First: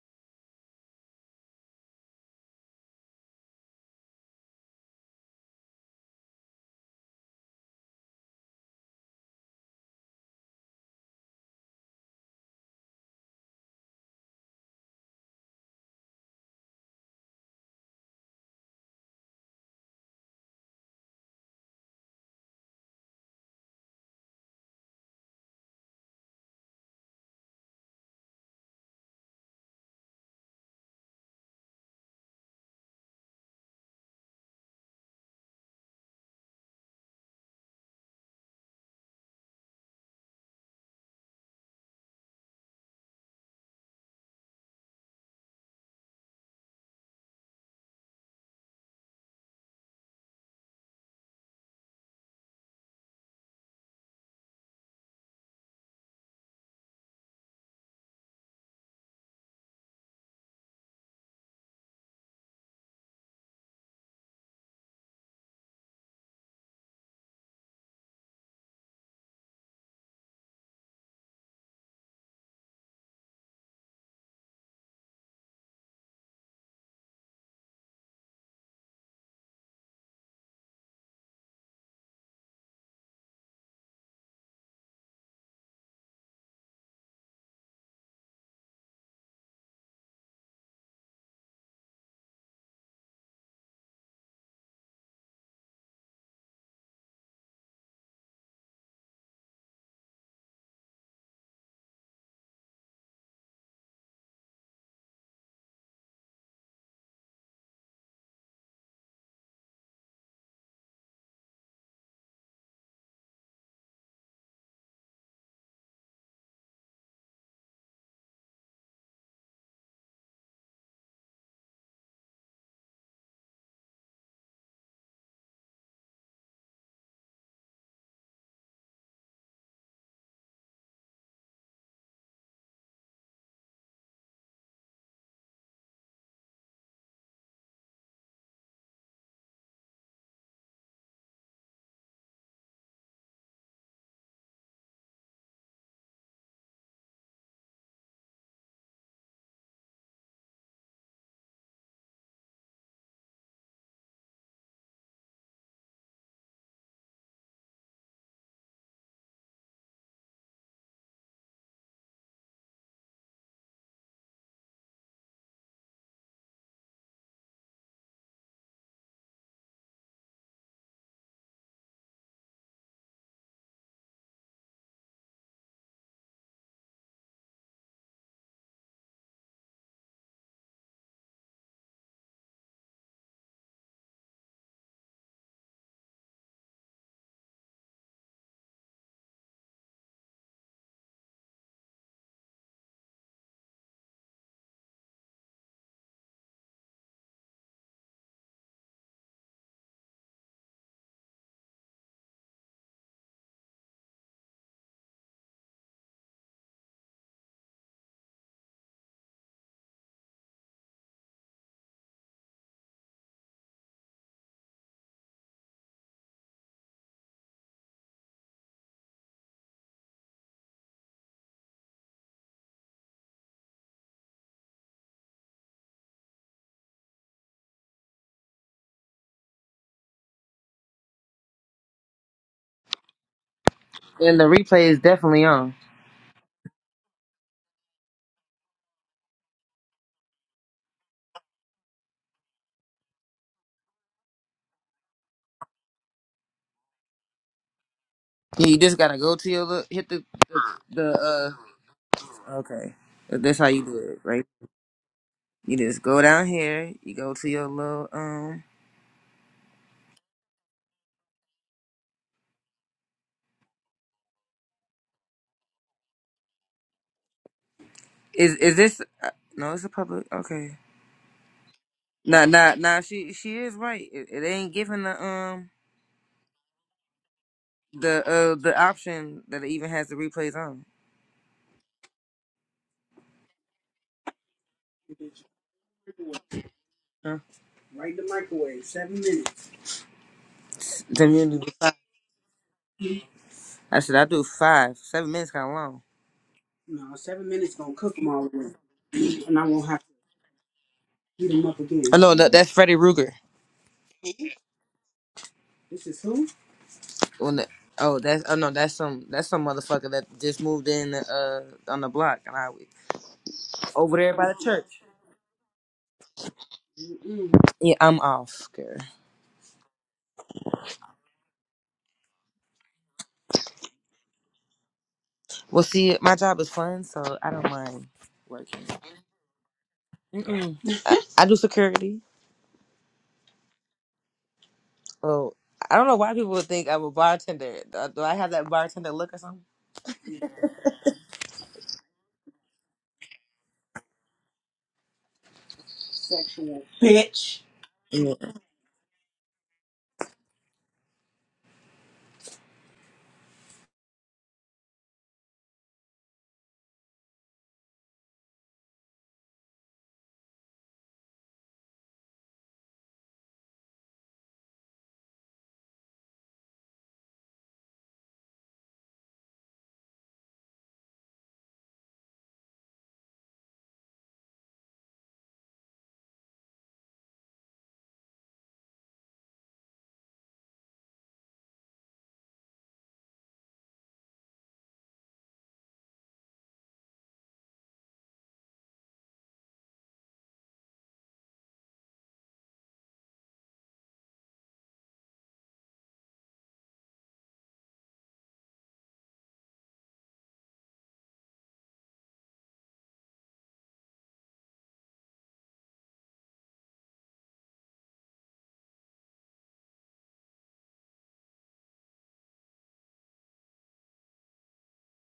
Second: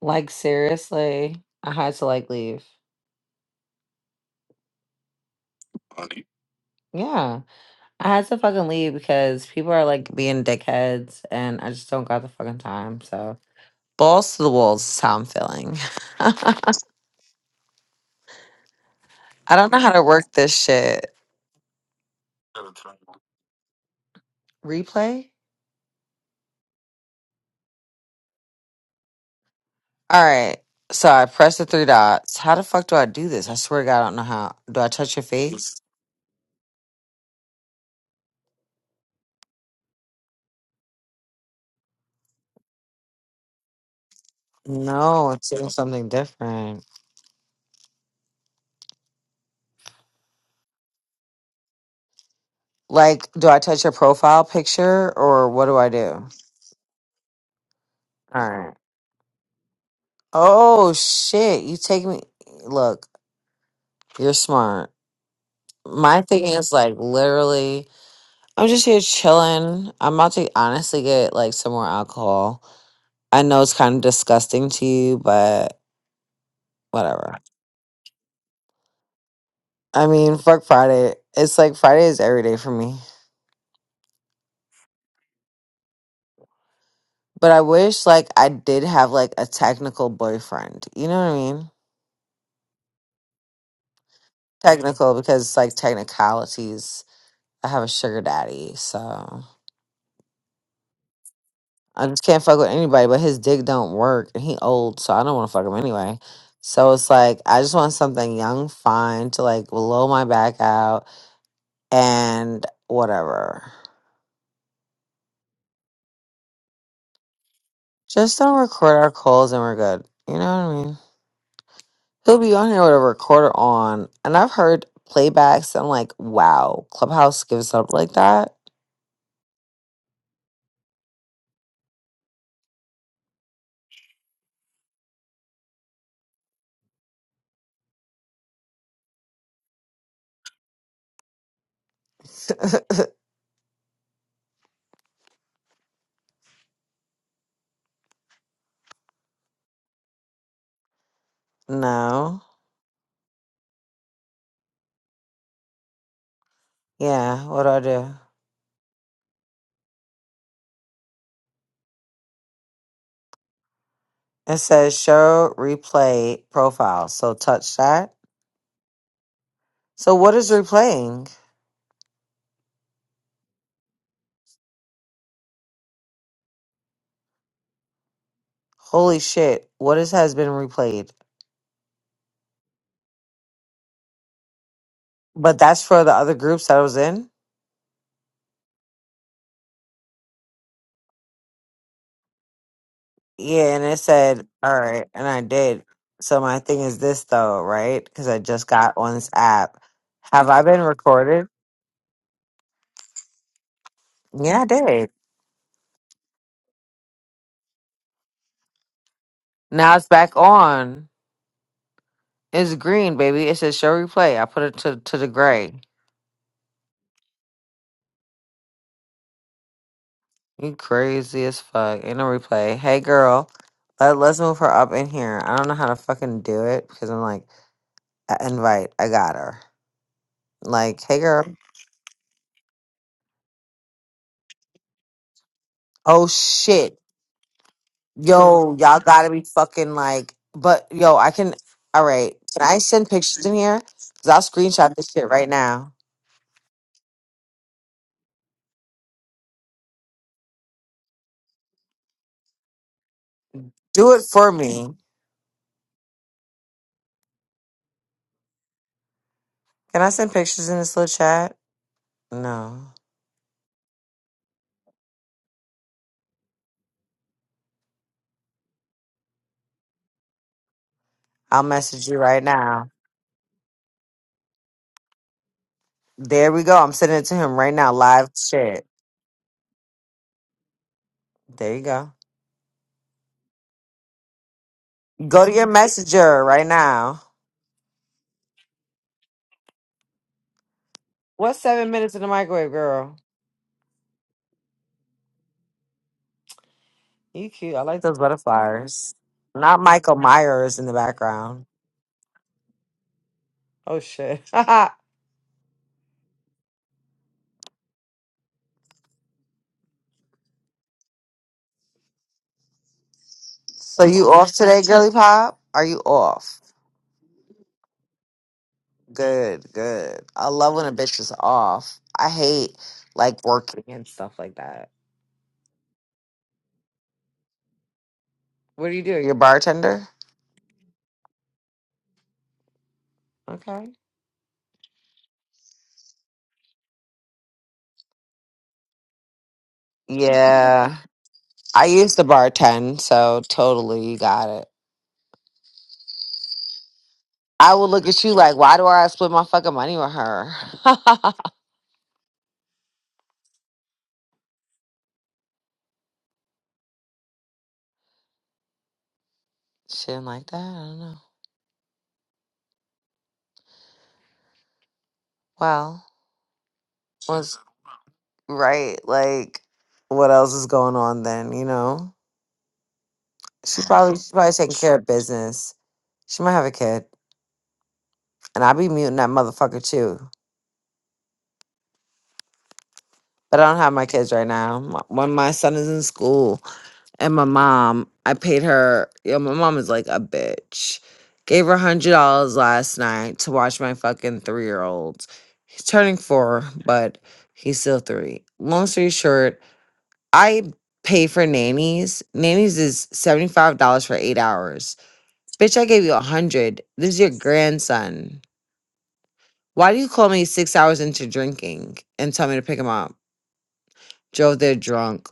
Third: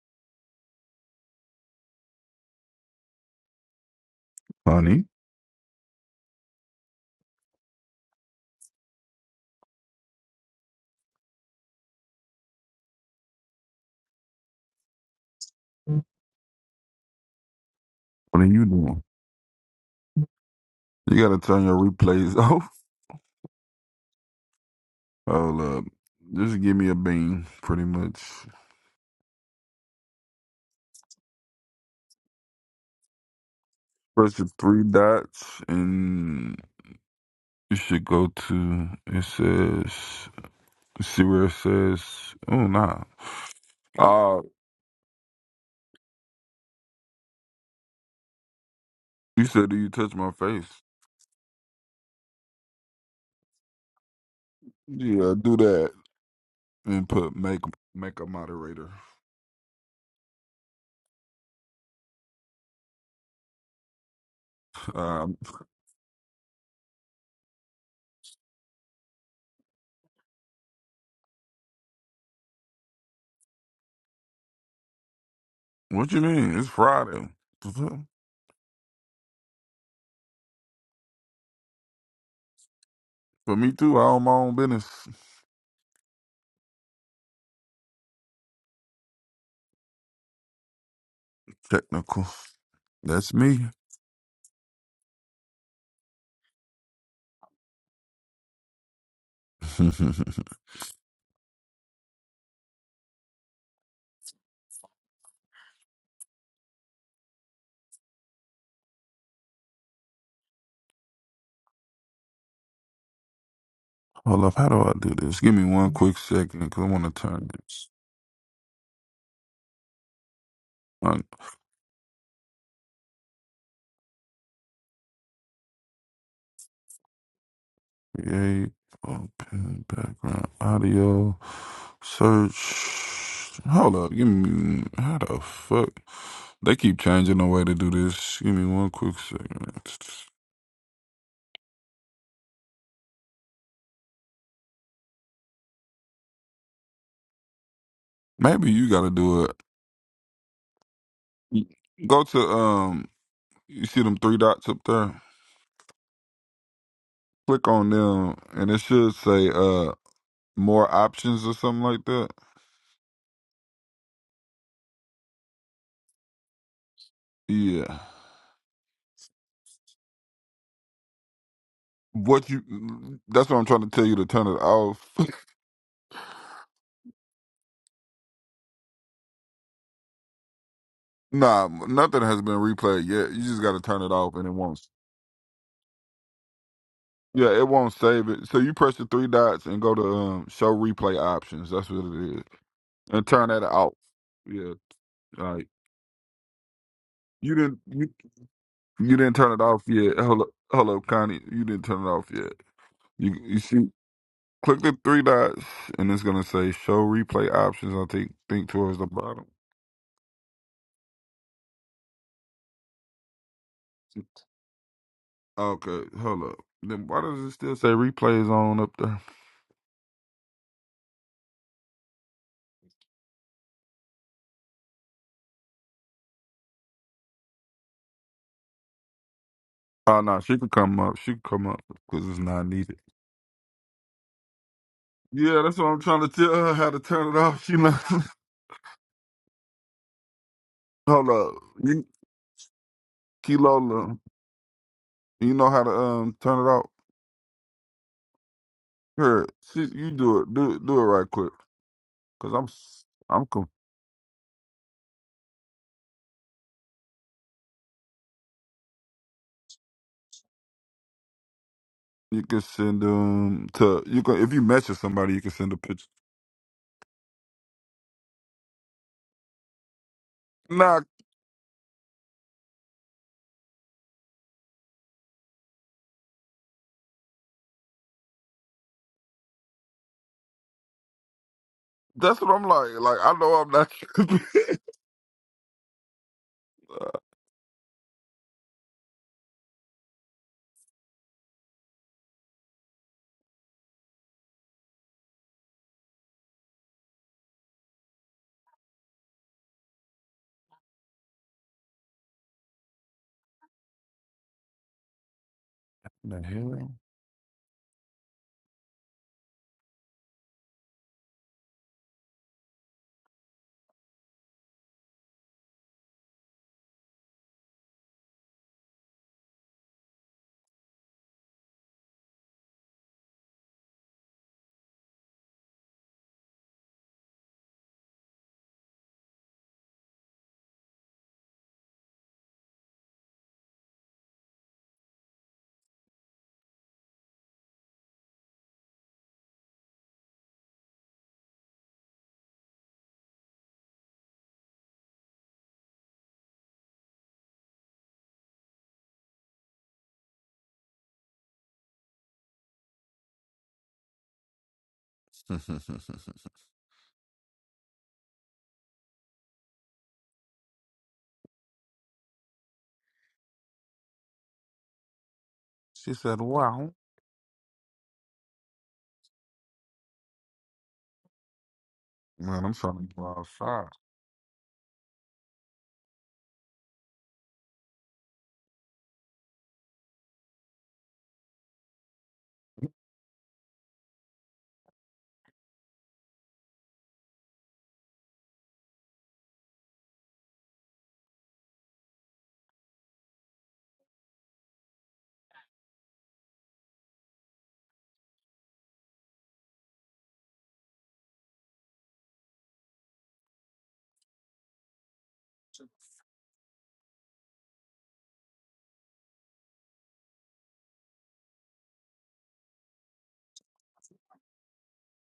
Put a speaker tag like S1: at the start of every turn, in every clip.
S1: Like seriously, I had to like leave.
S2: Honey,
S1: Yeah, I had to fucking leave because people are like being dickheads, and I just don't got the fucking time. So balls to the walls is how I'm feeling.
S2: what are you doing?
S1: I don't know how to work this shit.
S2: You gotta turn your replays off.
S1: Replay.
S2: Hold up. Just give me a bean, pretty much.
S1: All right. So I press the three dots. How the fuck do I do this? I swear to God, I don't know
S2: Press the
S1: how. Do
S2: three
S1: I touch your
S2: dots
S1: face?
S2: and you should go to it says see where it says oh nah. Uh
S1: No, it's doing something different.
S2: you said do you touch my face?
S1: Like, do I touch your profile picture
S2: Yeah,
S1: or
S2: do
S1: what do I
S2: that.
S1: do?
S2: And put make make a
S1: All right.
S2: moderator.
S1: Oh shit! You take me. Look, you're smart.
S2: Um
S1: My thing is like literally, I'm just here chilling. I'm about to honestly get like some more alcohol. I know it's kind of disgusting to you, but
S2: what you mean? It's Friday.
S1: whatever.
S2: For
S1: I mean, fuck Friday. It's like Friday is every day for me.
S2: me too, I own my own business.
S1: But I wish like I did have like a technical boyfriend. You know what I mean?
S2: Technical. That's me.
S1: Technical because it's like technicalities. I have a sugar daddy, so. I just can't fuck with anybody, but his dick don't work and he old, so I don't want to fuck him anyway. So it's like I just want something young, fine to like blow my back out and whatever.
S2: Hold up, how do I do this? Give me one quick second because I want to turn this
S1: Just don't record our calls and we're good. You know what I mean?
S2: on.
S1: He'll be on here with a recorder on, and I've heard playbacks. I'm like, wow, Clubhouse gives up like that?
S2: Create, open, background, audio, search. Hold up, give me, how the fuck? They keep changing the way to do this. Give me one quick second. Maybe you got to do it. Go to,
S1: No.
S2: um, you see them three dots up there?
S1: Yeah. What
S2: Click
S1: do I
S2: on
S1: do?
S2: them and it should say, uh, more options or something like that.
S1: It says show replay profile. So touch
S2: Yeah.
S1: that. So what is replaying?
S2: What you? That's what I'm trying to tell you to turn it off.
S1: Holy shit. What is has been replayed?
S2: nah, nothing has been replayed yet. You just got to turn it off, and it won't.
S1: But that's for the other groups that I was in?
S2: Yeah, it won't save it. So you press the three dots and go to um, show replay options. That's what it is, and turn that
S1: Yeah, and
S2: off.
S1: it said,
S2: Yeah,
S1: all right, and I
S2: all right.
S1: did. So my thing is this
S2: You
S1: though,
S2: didn't.
S1: right?
S2: You,
S1: Because I just got on
S2: you
S1: this
S2: didn't turn it
S1: app.
S2: off yet. Hello,
S1: Have I been
S2: hello, Connie.
S1: recorded?
S2: You didn't turn it off yet. You you see,
S1: Yeah, I
S2: click the
S1: did.
S2: three dots, and it's gonna say show replay options. I think think towards the bottom.
S1: Now it's back on. It's green, baby. It says show replay. I put it to, to the gray.
S2: Okay, hold up. Then why does it still say replays on up there?
S1: You crazy as fuck. Ain't no replay. Hey girl, let, let's move her up in here. I don't know how to fucking do it because I'm like, I- invite. I got her.
S2: Oh no, she could come
S1: Like,
S2: up.
S1: hey
S2: She could
S1: girl.
S2: come up because it's not needed.
S3: And the replay is definitely
S2: Yeah,
S3: on.
S2: that's what I'm trying
S1: Oh
S2: to tell her how
S1: shit.
S2: to turn it off. She know,
S1: Yo, y'all gotta be fucking like but yo,
S2: hold
S1: I
S2: up,
S1: can
S2: you,
S1: all right. Can I send pictures in here?
S2: Kilola.
S1: Cause I'll screenshot this shit right
S2: You know how to
S1: now.
S2: um turn it off.
S3: Yeah, you just gotta go
S2: Here,
S3: to your
S2: she,
S3: look, hit
S2: you
S3: the
S2: do it. Do it. Do it right
S3: the
S2: quick.
S3: uh.
S2: Cause I'm
S3: Okay,
S2: s- I'm
S3: that's how
S2: com-
S3: you do
S1: Do
S3: it,
S1: it
S3: right?
S1: for me.
S3: You just go down here. You go to your little um.
S1: Can I send pictures in this little chat?
S2: You can
S1: No.
S2: send um to you can if you message somebody you can send a picture.
S3: Is is this? Uh, no, it's a public. Okay.
S2: Nah,
S1: I'll message you right
S3: Nah, nah,
S1: now.
S3: nah. She she is right. It, it ain't giving the um
S1: There we go. I'm sending it to him right now.
S3: the
S1: Live
S3: uh the
S1: shit.
S3: option that it even has the replays on.
S1: There you go.
S2: that's what I'm like. Like I know I'm not.
S1: Go to your messenger right now.
S3: Huh? Right in the microwave. seven minutes. Seven
S1: What's
S3: minutes.
S1: seven minutes in the microwave, girl?
S3: I said I do five. Seven minutes kind of long. No, seven
S1: You cute.
S3: minutes
S1: I
S3: gonna
S1: like
S3: cook
S1: those
S3: them all,
S1: butterflies.
S3: and I
S1: Not
S3: won't have to.
S1: Michael Myers in the
S3: Beat him
S1: background.
S3: up again. Oh no, that, that's Freddy Ruger.
S1: Oh shit.
S3: This is
S2: the
S3: who?
S2: hell.
S3: When the, oh that's oh no that's some that's some motherfucker that just moved in uh on the block and I
S1: So
S3: over
S1: you
S3: there by
S1: off
S3: the
S1: today,
S3: church.
S1: girly pop? Are you off?
S3: Mm-mm. Yeah, I'm off, girl.
S1: Good, good. I love when a bitch is off. I hate like working and stuff like that.
S3: Well, see, my job is fun, so I don't mind working.
S1: What do you do? You're a bartender?
S3: Mm-mm. I do security.
S1: Okay.
S3: Oh, I don't know why people would think I'm a bartender. Do do I have that bartender look or something?
S1: Yeah. I used to bartend, so totally you got it.
S3: Sexual bitch.
S1: I would look at you like, why do I split my fucking money with her? She didn't like that. I don't know. Well,
S2: she said, "Wow."
S1: was right. Like, what else is going on then? You know,
S2: Man, I'm trying to go
S1: she's
S2: outside.
S1: probably she's probably taking care of business. She might have a kid. And I be muting that motherfucker too. But I don't have my kids right now. My- When my son is in school and my mom, I paid her, yo, my mom is like a bitch. Gave her $100 last night to watch my fucking three year old. He's turning four, but he's still three. Long story short, I pay for nannies. Nannies is $75 for eight hours. Bitch, I gave you a 100 This is your grandson. Why do you call me six hours into drinking and tell me to pick him up? Joe, they're drunk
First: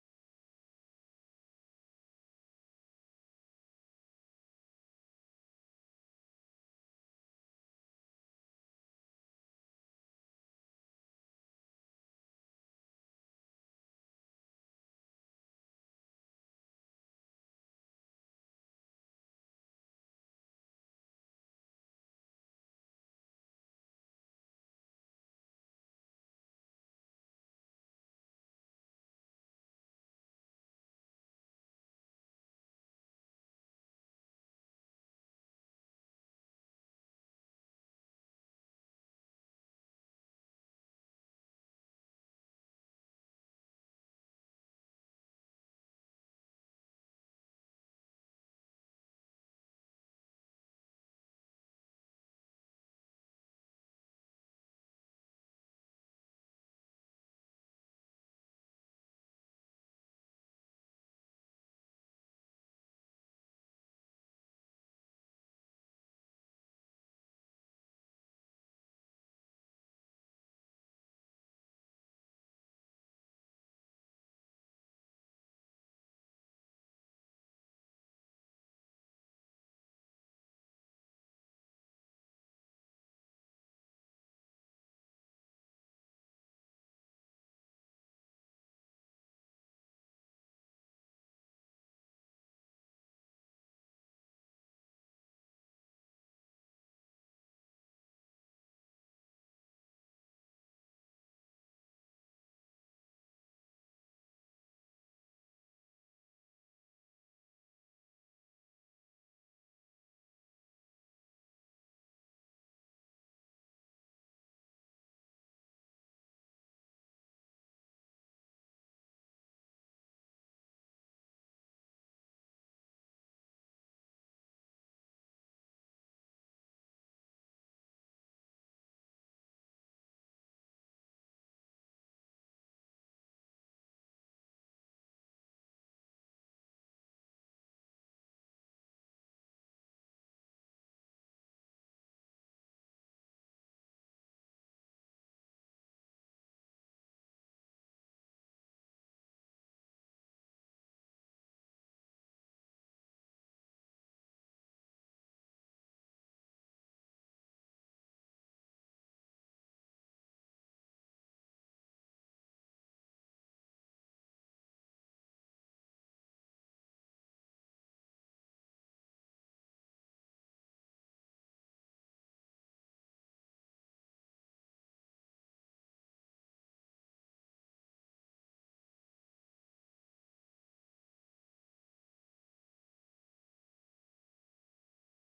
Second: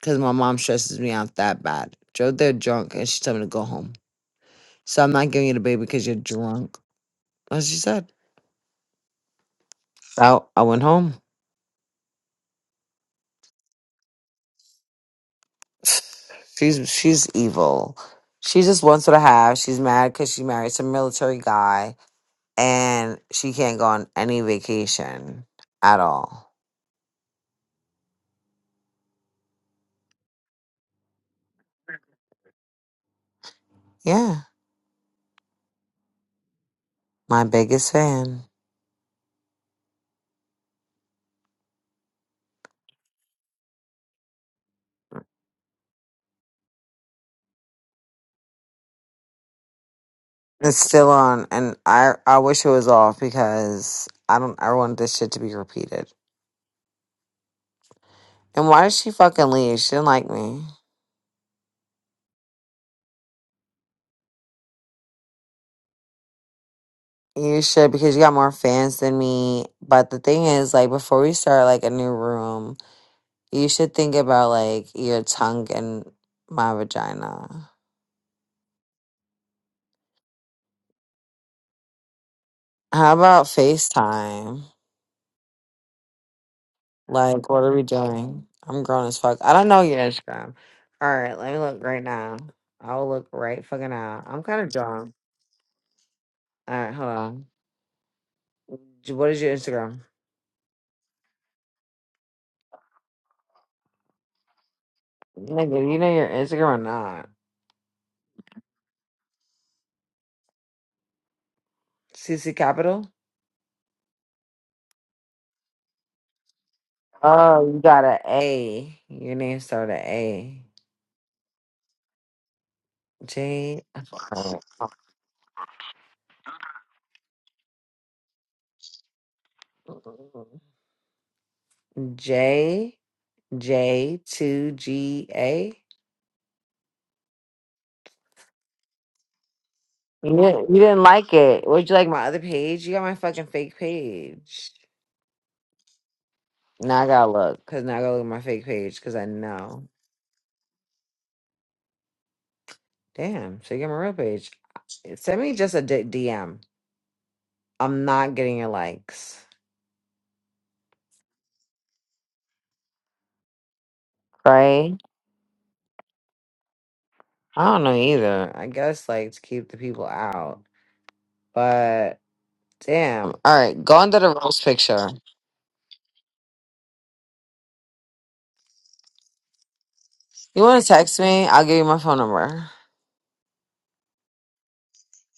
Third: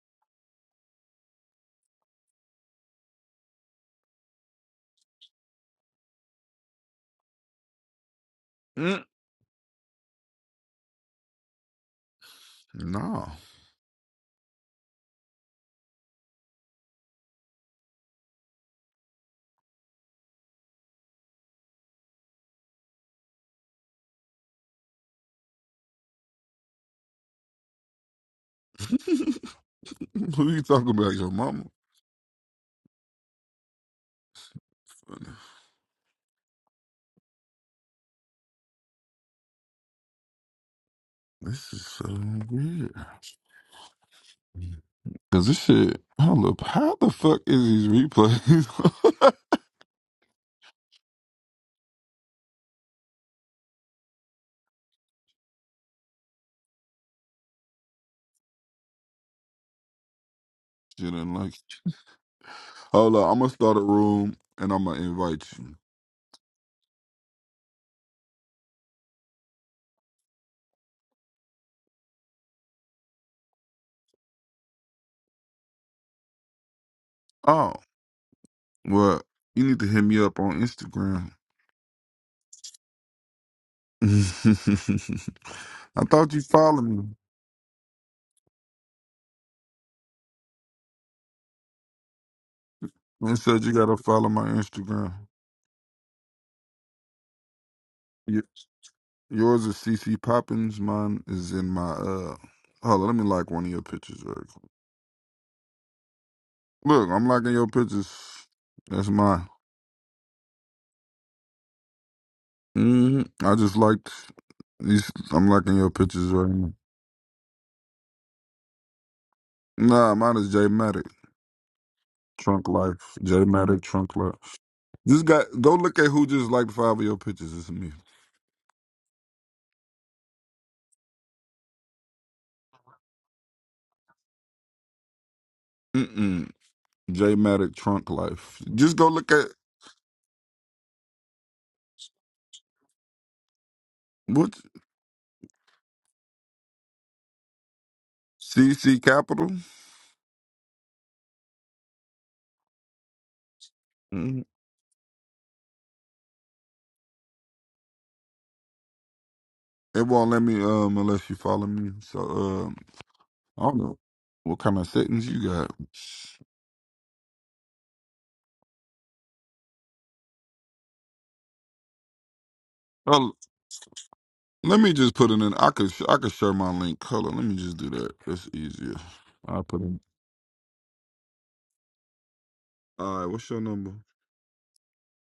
S1: because my mom stresses me out that bad. Joe, they're drunk and she told me to go home. So I'm not giving you the baby because you're drunk. That's What she said.
S2: Mm.
S1: So I went home.
S2: No.
S1: She's she's evil. She just wants what I have. She's mad because she married some military guy and she can't go on any vacation at all.
S2: Who you talking about? Your mama?
S1: Yeah, my biggest fan.
S2: This is so weird. Cause this shit, hold up, how the fuck is these replays?
S1: It's still on, and I I wish it was off because I don't I want this shit to be repeated. And why did she fucking leave? She didn't like me.
S2: shit ain't like. Hold up, I'm gonna start a room and I'm gonna invite you.
S1: You should because you got more fans than me. But the thing is, like before we start like a new room, you should think about like your tongue and my vagina.
S2: Oh, well, you need to hit me up on Instagram.
S1: How about FaceTime?
S2: I thought you followed me
S1: Like, what are we doing? I'm grown as fuck. I don't know your Instagram. All right, let me look right now. I'll look
S2: and said
S1: right
S2: you
S1: fucking
S2: gotta
S1: now.
S2: follow
S1: I'm
S2: my
S1: kind of drunk.
S2: Instagram.
S1: All right, hold on.
S2: Yeah.
S1: J- What is your
S2: Yours is
S1: Instagram?
S2: CC Poppins. Mine is in my uh. Hold on, let me like one of your pictures. Real quick.
S1: Nigga, you know your Instagram or
S2: Look, I'm
S1: not?
S2: liking your pictures. That's mine.
S1: CC Capital?
S2: hmm I just liked these. I'm liking your pictures right now.
S1: Oh, you got an A. A. Your name started with
S2: Nah, mine is J
S1: A.
S2: Matic. Trunk life. J Matic.
S1: J.
S2: Trunk life. This guy. Go look at who just liked five of your pictures. It's me.
S1: J. J. Two G A.
S2: Mm-mm. J Matic. Trunk life. Just go look at
S1: You didn't, you didn't like it. Would you like my other page? You got my fucking fake
S2: what
S1: page. Now I gotta look, cause now I gotta look at my fake page,
S2: CC
S1: cause I
S2: Capital.
S1: know. Damn, so you got my real
S2: Mhm.
S1: page. Send me just a d- DM. I'm not getting your likes,
S2: It won't let me um unless you follow me. So uh, I don't know what kind of
S1: right?
S2: settings you got.
S1: I don't know either. I guess like to keep the people out. But damn.
S2: Oh,
S1: All right, go under the rose
S2: let me
S1: picture.
S2: just put it in. I could I could share my link. Hold on, let me just do that. That's easier. I put in.
S1: You want to text me? I'll give you my phone number.
S2: All right, what's your number?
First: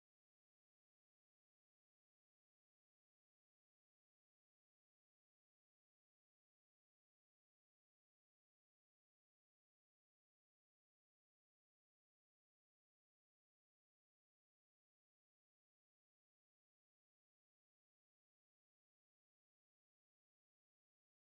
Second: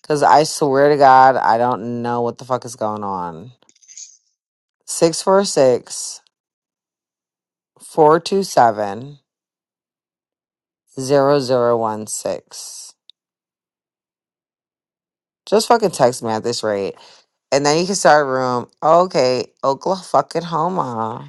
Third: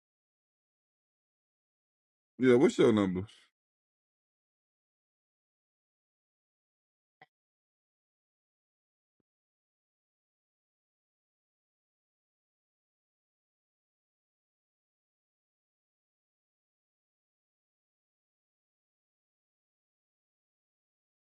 S1: Cause I swear to God, I don't know what the
S2: Yeah,
S1: fuck is
S2: what's your
S1: going
S2: number?
S1: on. Six four six four two seven zero zero one six. Just fucking text me at this rate. And then you can start a room. Okay, Oklahoma fucking Homa.